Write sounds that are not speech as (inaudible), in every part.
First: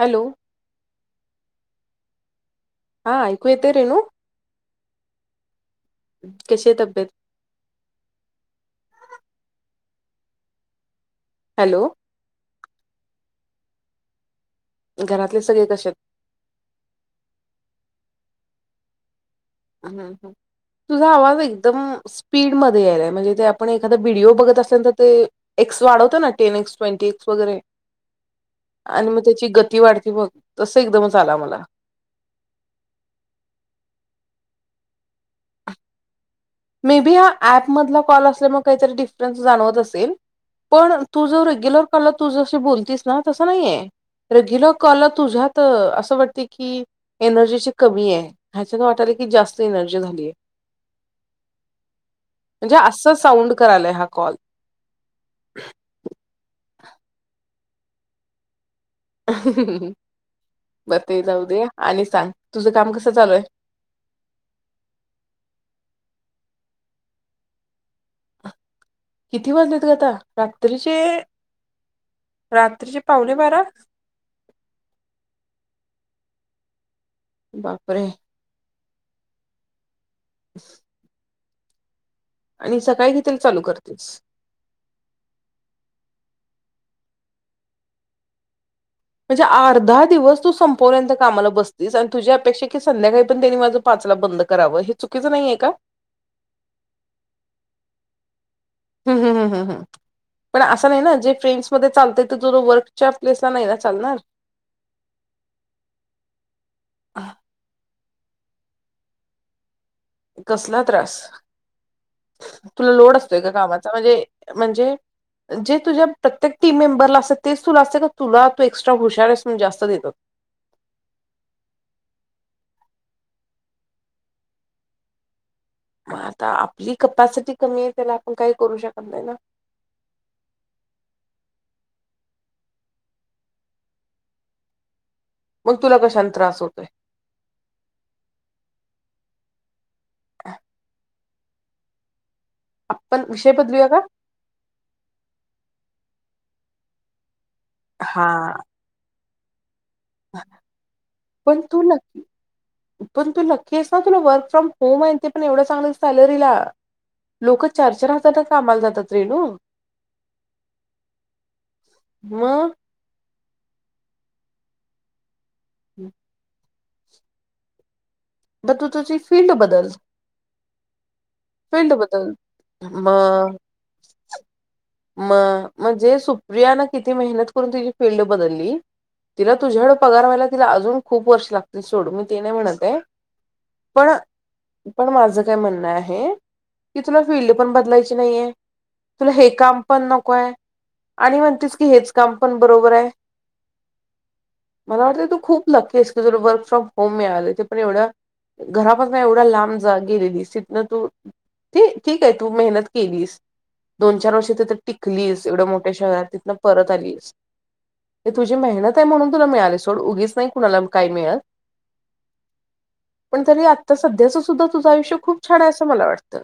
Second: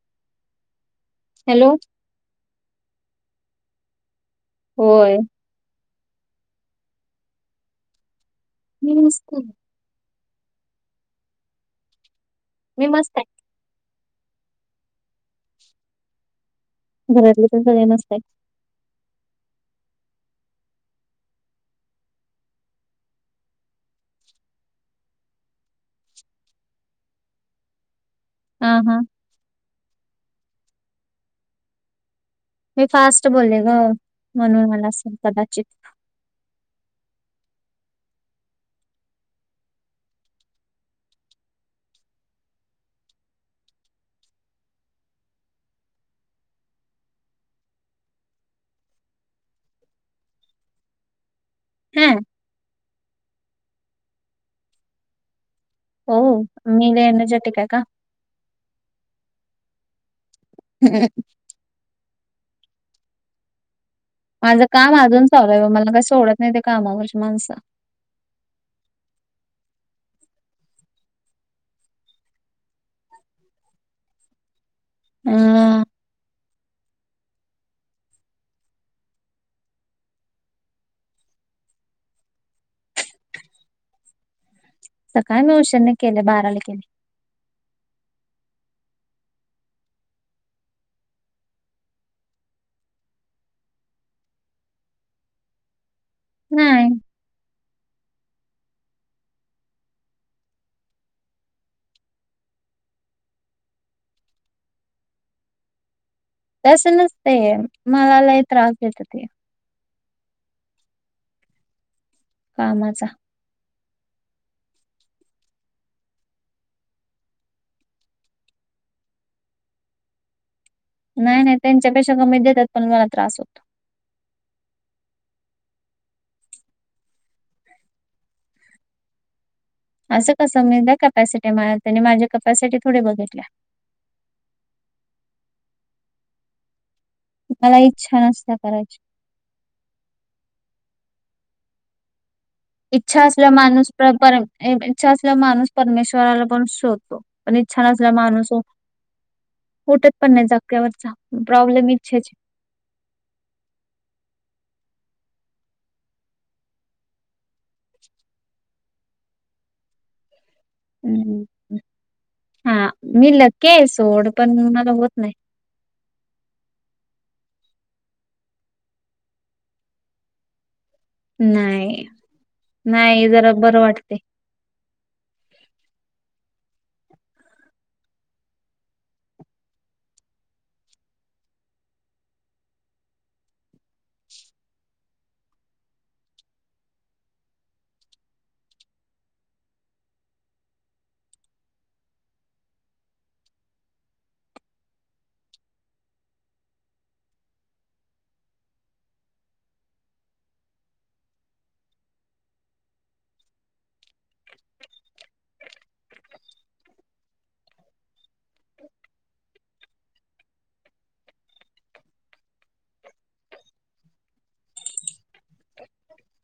Hello, hello, हा ऐकयेत रेनू, होय. कसे तब्येत, नमस्त. हॅलो, मी मस्त आहे. घरातले सगळे कसे घरातले तर सगळे नसते. हम् हम्, तुझा आवाज एकदम स्पीडमध्ये यायलाय म्हणजे ते आपण एखादा व्हिडिओ बघत असल्यानंतर ते ए क्स वाढवत ना टन एक्स ट्वेंटी एक्स वगैरे. हा हा आणि मग त्याची गती वाढती बघ तस एकदमच आला मला. मी फास्ट बोलले ग, म्हणून आला असेल कदाचित मे बी हा ऍप मधला कॉल असल्यामुळे काहीतरी डिफरन्स जाणवत असेल. पण तू जर रेग्युलर तू जशी बोलतीस ना तसं नाहीय. रेग्युलर कॉलला तुझ्यात असं वाटते की एनर्जीची कमी आहे ह्याच्या वाटालय जास्त एनर्जी झालीय. हम्म. म्हणजे असं साऊंड करायलाय हा कॉल. हो मी लई एनर्जेटिक आहे का? बर ते जाऊ दे, आणि सांग तुझं काम कसं चालू आहे? माझं काम अजून चालू आहे, मला काही सोडत नाही त्या कामावरचे माणसं. किती वाजलेेत गं आता. रात्रीचे रात्रीचे पाउणे बारा. हम्म. बापरे. (inaudible) आणि सकाळी कितीला चालू करतेस? सकाळी मी उशीने केले बाराला केले. म्हणजे अर्धा दिवस तू संपवल्यांत कामाला बसतीस आणि तुझी अपेक्षा की संध्याकाळी पण त्यांनी माझं पाच बंद कराव हे चुकीचं नाहीये का? हम्म. हम् हम हम् हम हम. पण असं नाही ना जे फ्रेंड्समध्ये चालत ते तु वर्कच्या प्लेसला नाही ना चालणार. (inaudible) तस नसतय मला लयी त्रास देत ते. कसला त्रास? तुला कामाचा लोड असतो एका कामा चा म्हणजे म्हणजे जे तुझ्या प्रत्येक टीम मेंबरला असत, तेच तुला असते का तुला तू एक्स्ट्रा हुशार आहेस, म्हणून जास्त देतात. (inaudible) नाही नाही त्यांच्यापेक्षा कमी देतात, पण मला त्रास होतो. मग आता आपली कपॅसिटी कमी आहे त्याला आपण काही करू शकत नाही ना. असं कसं मी त्या कपॅसिटी त्यांनी माझी कपॅसिटी थोडी बघितल्या. मग तुला कशान त्रास होतोय? मला इच्छा नसत्या करायची. ह. इच्छा असल्या विषय बदलूया माणूस का पर इच्छा असल्या माणूस परमेश्वराला पण शोधतो. पण इच्छा नसल्या हा माणूसो उठत पण नाही जाग्यावरचा पण तू प्रॉब्लेम नक्की इच्छाची पण तू नक्की आहेस ना, तुला वर्क फ्रॉम होम आहे ते पण एवढं चांगलं सॅलरीला. लोक चार चार हजारात कामाला जातात रेनू हम्म मग हा मी लकी आहे सोड पण मला होत नाही. हम् तर तु तुजी फील्ड बदल. फिल्ड नाही बदल म नाही जरा बरं वाटते. म म्हणजे सुप्रिया न किती मेहनत करून तु फिल्ड बदलली. तिला तुझ्याकड पगार व्हायला तिला अजून खूप वर्ष लागतील सोड मी ते नाही म्हणत आहे. पण पण माझ काय म्हणणं आहे. कि तुला फीलल्ड पण बदलायची नाहीे तुला हे काम पण नको आहे. आणि म्हणतेस की हेच काम पण बरोबर आहे. मला वाटतं तू खूप लक्की आहेस की जर वर्क फ्रॉम होम मिळालं ते पण एवढं घरापासन एवढ्या लांब जा गेलेलीस तिथंन तू (unintelligible) ठीक आहे तू मेहनत केलीस दोन चार वर्षी तिथे टिकलीस एवढ्या मोठ्या शहरात तिथन परत आलीस हे तुझी मेहनत आहे म्हणून तुला मिळाली सोड उगीच नाही कुणाला काय मिळत पण तरी आता सध्याच सुद्धा तुझं आयुष्य खूप छान अस (unintelligible) मला वाटत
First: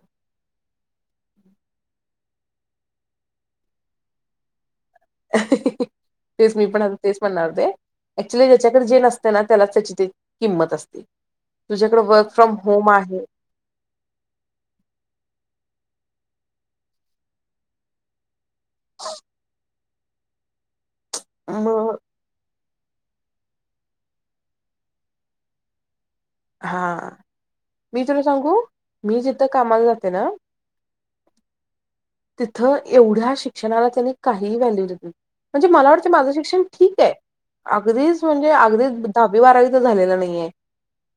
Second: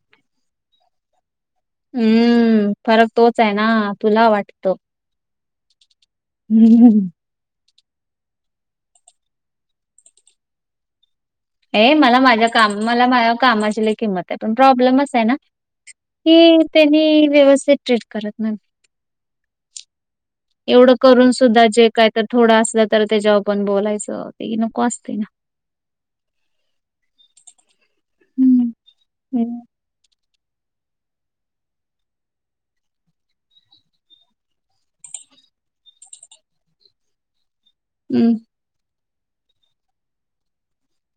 हम्म.. फरक तोच आहे ना तुला वाटतं (inaudible) तेच मी पण आता तेच म्हणार होते. ऍक्च्युअली ज्याच्याकडे जे नसतं ना त्यालाच त्याची ती किंमत असते हे तुझ्याकडे मला वर्क माझ्या फ्रॉम काम होम मला आहे माझ्या कामाशी लय किंमत आहे पण प्रॉब्लेमच आहे ना की त्यांनी व्यवस्थित ट्रीट करत म्ह (unintelligible) ह (unintelligible) एवढं करून सुद्धा जे मग काय तर थोडं असल तर त्याच्यावर पण बोलायचं ते की नको असतय ना हा मी तुला सांगू हम्म. मी जिथं हम्म. कामाला जाते ना तिथं एवढ्या शिक्षणाला त्यांनी काहीही व्हॅल्यू देत ना म्हणजे मला वाटतं माझं शिक्षण ठीक आहे अगदीच हम्म. म्हणजे अगदीच दहावी, बारावी तर झालेला नाहीये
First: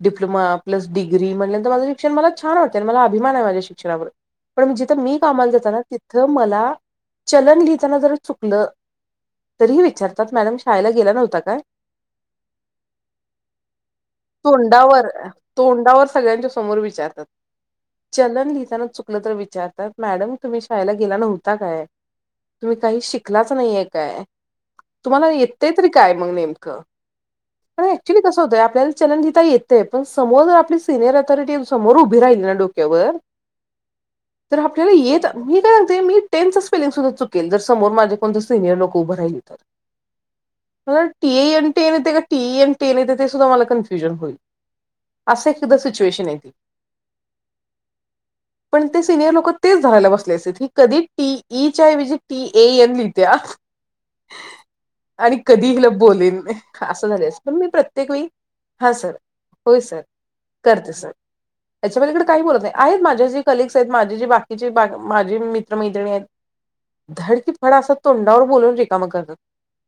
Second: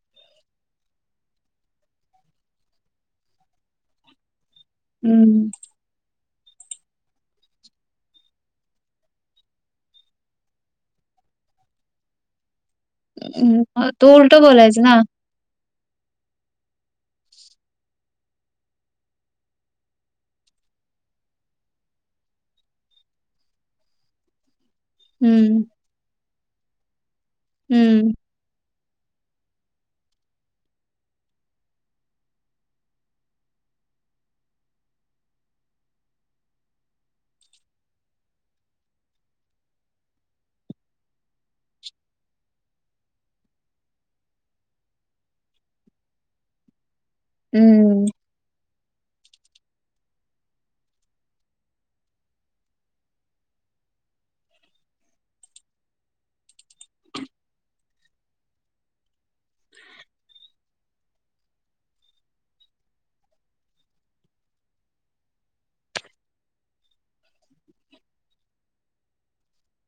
डिप्लोमा, प्लस डिग्री म्हटल्यानंत तर माझं शिक्षण मला छान वाटतं आणि मला अभिमान आहे माझ्या शिक्षणावर पण जिथं मी हम्म. कामाला जाता ना तिथं मला चलन लिहिताना जरा चुकलं तरीही विचारतात मॅडम शाळेला गेला नव्हता काय? हम्म म-तू उलट बोलायच ना तोंडावर तोंडावर सगळ्यांच्या समोर विचारतात चलन लिहिताना चुकलं तर विचारतात मॅडम तुम्ही शाळेला गेला नव्हता काय? तुम्ही काही शिकलाच नाहीेय काय? तुम्हाला हम्म. येतं तरी काय मग नेमकं पण हम्म. ऍक्च्युली कसं होतंय आपल्याला चलन लिहिता येतय पण समोर आपली सिनियर अथॉरिटी समोर उभी राहिली ना डोक्यावर (inaudible) तर आपल्याला येत मी काय म्हणते मी टेनच स्पेलिंग सुद्धा चुकेल जर समोर माझे कोणतर सिनियर लोक उभं राहिली तर मला टीएएनटी लिहिते का टीईएनटी लाहिते ते सुद्धा मला कन्फ्युज (unintelligible) असं एखेकदा सिच्युएशन आहे ती हम्म.. पण ते सिनियर लोक तेच धरायला बसले असेल की कधी टी ई च्या ऐवजी टी ए एन लिहित्या आणि कधी हिला बोलेन असं झालं असेल पण मी प्रत्येक वेळी हा सर होय सर करते सर त्याच्या पलीकडे काही बोलत नाही आहेत माझ्या जे कलग्स आहेत माझी जी बाकीचे बा -माझी मित्रमैत्रिणी आहेत धडकी -फड असा तोंडावर बोलवून रिकामा करतात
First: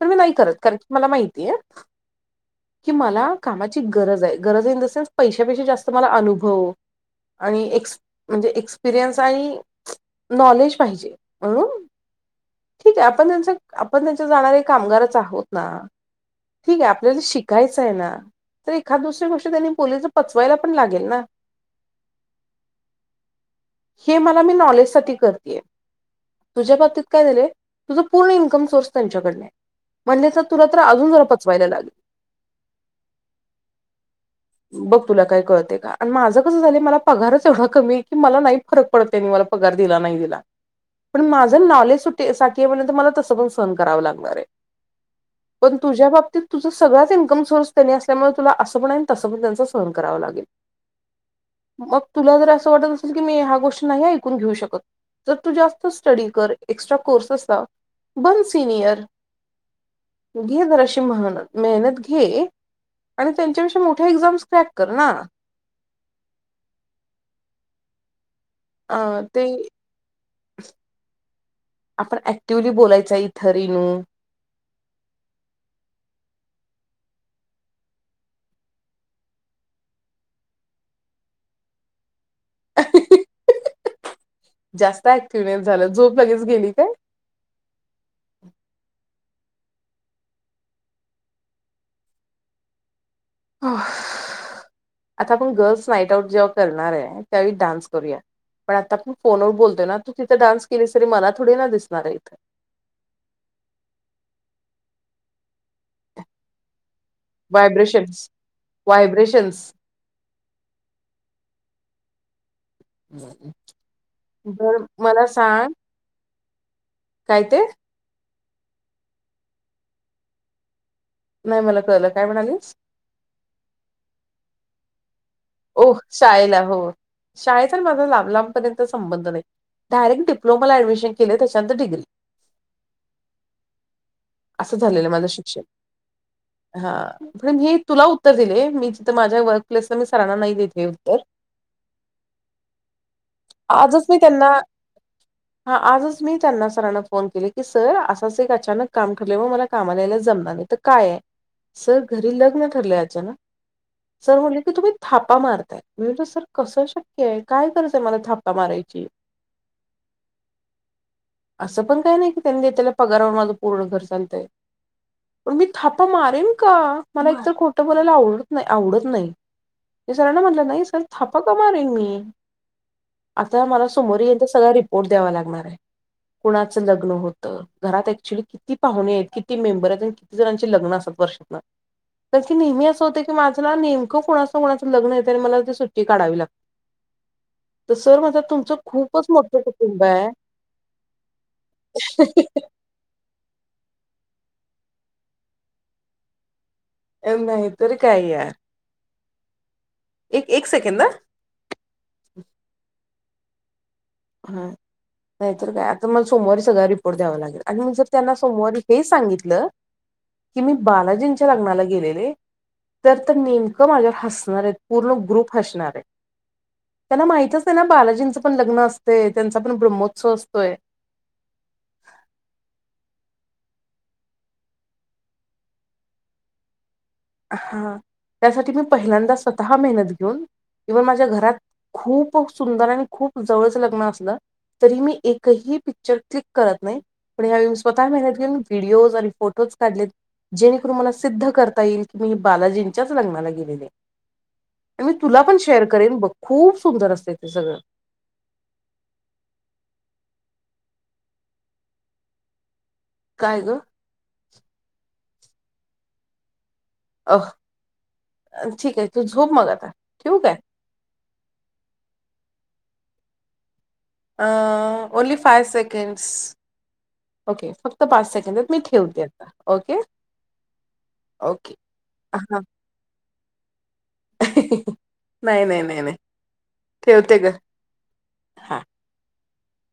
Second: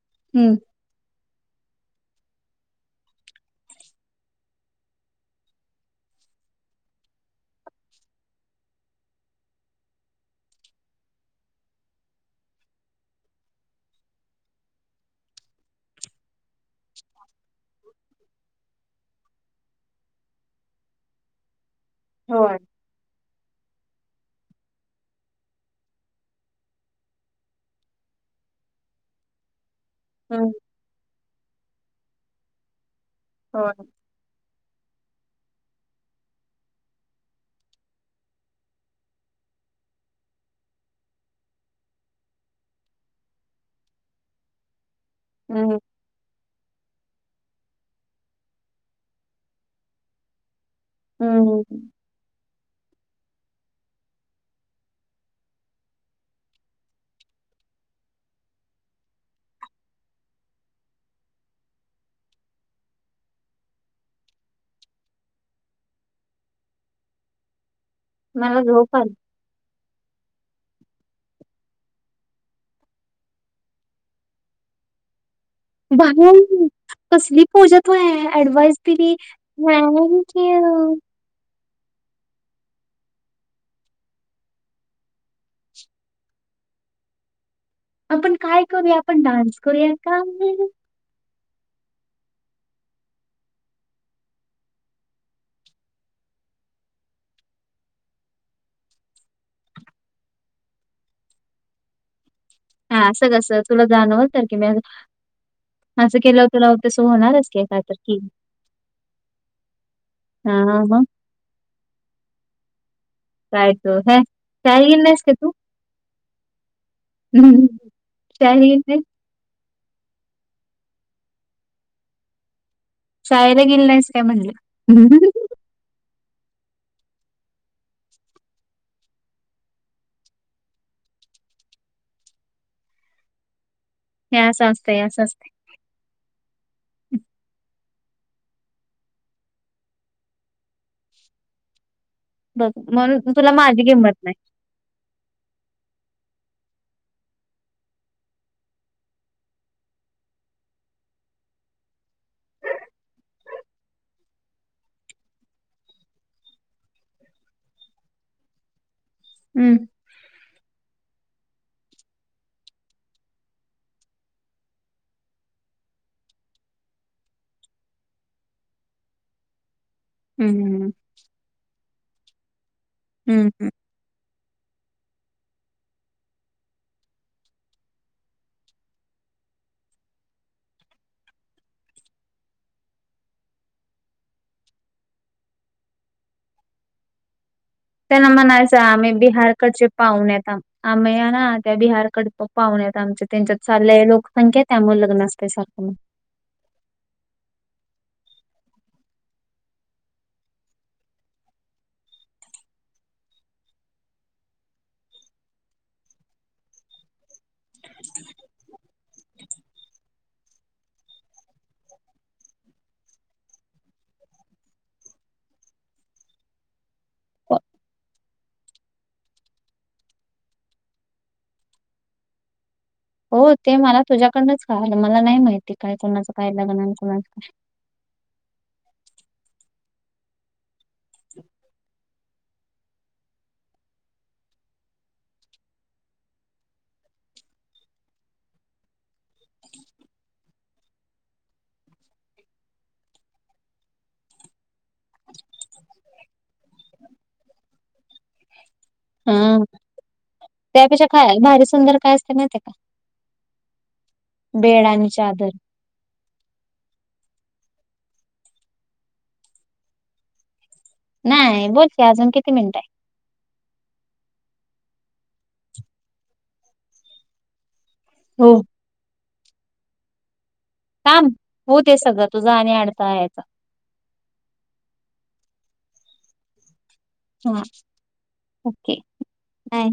तर मी नाही करत हम्म. कारण की मला माहितीय की मला कामाची गरज आहे गरज इन द सेन्स पैशापेक्षा जास्त मला अनुभव आणि एक्स म्हणजे एक्सपिरियन्स आणि नॉलेज पाहिजे म्हणून ठीक आहे आपण त्यांच आपण त्यांच्या जाणारे कामगारच आहोत ना ठीक आहे आपल्याला शिक काहीच आहे ना तर एखाद दुसरी गोष्टी त्यांनी बोलीच पचवायला पण लागेल ना होय.. हे मला मी नॉलेज साठी करतेय. तुझ्या बाबतीत काय झालंय तुझं पूर्ण इन्कम सोर्स त्यांच्याकडन हाय म्हणले तर हम्म. तुला तर अजून जरा पचवायला लागेल होय.. बघ तुला काय कळतंय का? अनं माझं कसं झालं मला पगारच एवढा कमीय, की मला नाही फरक पडत त्यांनी मला पगार दिला नाही. ण दिला पण माझं नॉलेज (unintelligible) मला तसं पण सहन करावं लागणारय पण हम्म. तुझ्या बाबतीत तुझा सगळाच इनकम सोर्स त्यांनी, त्यामुळे तुला असं पण आहे, तसं पण त्यांच सहन करावं, लागेल हम्म. मग तुला जर असं वाटत असेल ह्या गोष्ट नाही ऐकून घेऊ शकत, जर तू जास्त स्टडी कर एक्स्ट्रा कोर्स लाव- बनं सीनियर घे जराशी महनत मेहनत घे आणि त्यांच्याविषयी मोठे एक्झाम्स क्रॅक कर ना. (unintelligible) मला झोप आली अ, ते आपण ऍक्टिवली बोलायचं इथं रीनू भाई, कसली पूजा तू आहे, ऍडवाइस दिली थँक्ऊ, जास्त ऍक्टिव्हनेस झाल्यास झोप लगेच गेली काय? आपण काय करूया. आपण डान्स करूया का? हफ (inaudible) आता आपण गर्ल्स नाईट आउट जेव्हा करणार आ, त्यावेळी डान्स करूया. पण आता आपण फोनवर बोलतोय ना तू तिथं डान्स केली तरी मला थोडी ना दिसणार आहे इथं हा असं कस तुला जाणवल तर की म (unintelligible) असं केल्यावर तुला तस होणारच की कायतर की व्हायब्रेशन्स व्हायब्रेशन्स हा हा मग, काय तो ह शाळेत बरं गेली नाहीस मला का तू सांग? काय ते शाळेला गेली नाहीस. नाही मला कळलं काय म्हणालीस? शाळेला गेली नाहीस काय म्हणलं (inaudible) ओह् शाळेला! हो शाळचा माझा लांब लांबपर्यंत संबंध नाही. डायरेक्ट डिप्लोमाला ऍडमिशन केलंय त्याच्यानंतर डिग्री हे असं असतंय झालेलं माझं असतंय शिक्षण, हा पण हे तुला उत्तर दिले मी, तिथं माझ्या वर्क प्लेसला मी सरांना नाही देतेय उत्तर बघ म्हणून तर तुला माझी आजच मी किंमत नाय त्यांना हा आजच मी त्यांना सरांना फोन केले, की सर असंच एक अचानक काम ठरलय वो मला कामाला यायला जम, तर काय सर घरी लग्न ठरलय, आचानक सर म्हटले की तुम्ही थापा मारताय मी म्हटल कसं शक्यय? काय गरजंय मला थापा मारायची. हम्म असं पण काय नाही की त्यांनी दिला पगारावर माझं पूर्ण घर चालतंय. पण मी थापा मारेन का? मला एकतर खोटं बोलायला आवडत नाही, आवडत नाही. सरांना म्हटलं नाही, हम्म सर थापा का मारेन मी? हम्म आता हम्म. मला समोर येइल तसं रिपोर्ट द्यावा लागणारय कुणाचं लग्न होतं, घरात ऍक्च्युली किती पाहुणेयत? किती मेंबरयत? किती जणांचे लग्न असतात? वर्षातनं कारण की नेहमी असं होतं की माझं ना नेमकं कुणाचं? कोणाच लग्न येतय मला त सुट्टी काढावी लागते. तर सर त्यांना म्हणतात तुमचं म्हणायचं. आम्ही खूपच मोठं बिहारकडचे कुटुंब आहे पाहुनेयेत आ आम्हीय ना त्या बिहारकडं पाहुने आमच्या त्यांच्यात चालल्या लोकसंख्या त्यामुळे लग्न असतय सारखं नाह्यतर काय यार एक एक सेकंद आ हा नाहीर काय आता मला सोमवारी सगळा रिपोर्ट द्यावा लागेल, आणि मग जर त्यांना सोमवारी हे सांगितलं. कि मी बालाजींच्या लग्नाला गेलेले. तर तर नेमकं माझ्यावर हसणारेत, पूर्ण ग्रुप हसणारय. त्यांना हो माहितच नाय ना बालाजींचं पण लग्न अस. ते त्यांचा पण ब्रह्मोत्सव असतोय. हो ते मला तुझ्याकडनंच कळालं, मला नाही माहिती काही कोणाचं काय लग्ना हा त्यासाठी मी पहिल्यांदा स्वतः मेहनत घेऊन इव्हन माझ्या घरात खूप सुंदर आणि खूप जवळचं लग्न असलं तरी मी एकही पिक्चर क्लिक करत नाही पण यावेळी मी स्वतः मेहनत घेऊन व्हिडिओज आणि फोटोज काढलेत जेणेकरून मला सिद्ध करता येईल मी बालाजींच्याच लग्नाला गेलेले मी तुला पण शेअर करेन बघ खूप सुंदर असते ते सगळं हम्म त्यापेक्षा काय भारी सुंदर काय असते माहीते का काय ग बेड आणि चादर- अ ठीक आहे तू झोप मग आता ठेवू काय आहे नाही बोलते अजून किती मिनिटं आहे ओनली फाय सेकंड्स ओके फक्त पाच सेकंड हो आहेत मी ठेवते ओके काम ओके हो ते सगळं तुझा हां आणि अडथळा यायचा नाही नाही नाही नाही ठेवते ग हा हां ओके बाय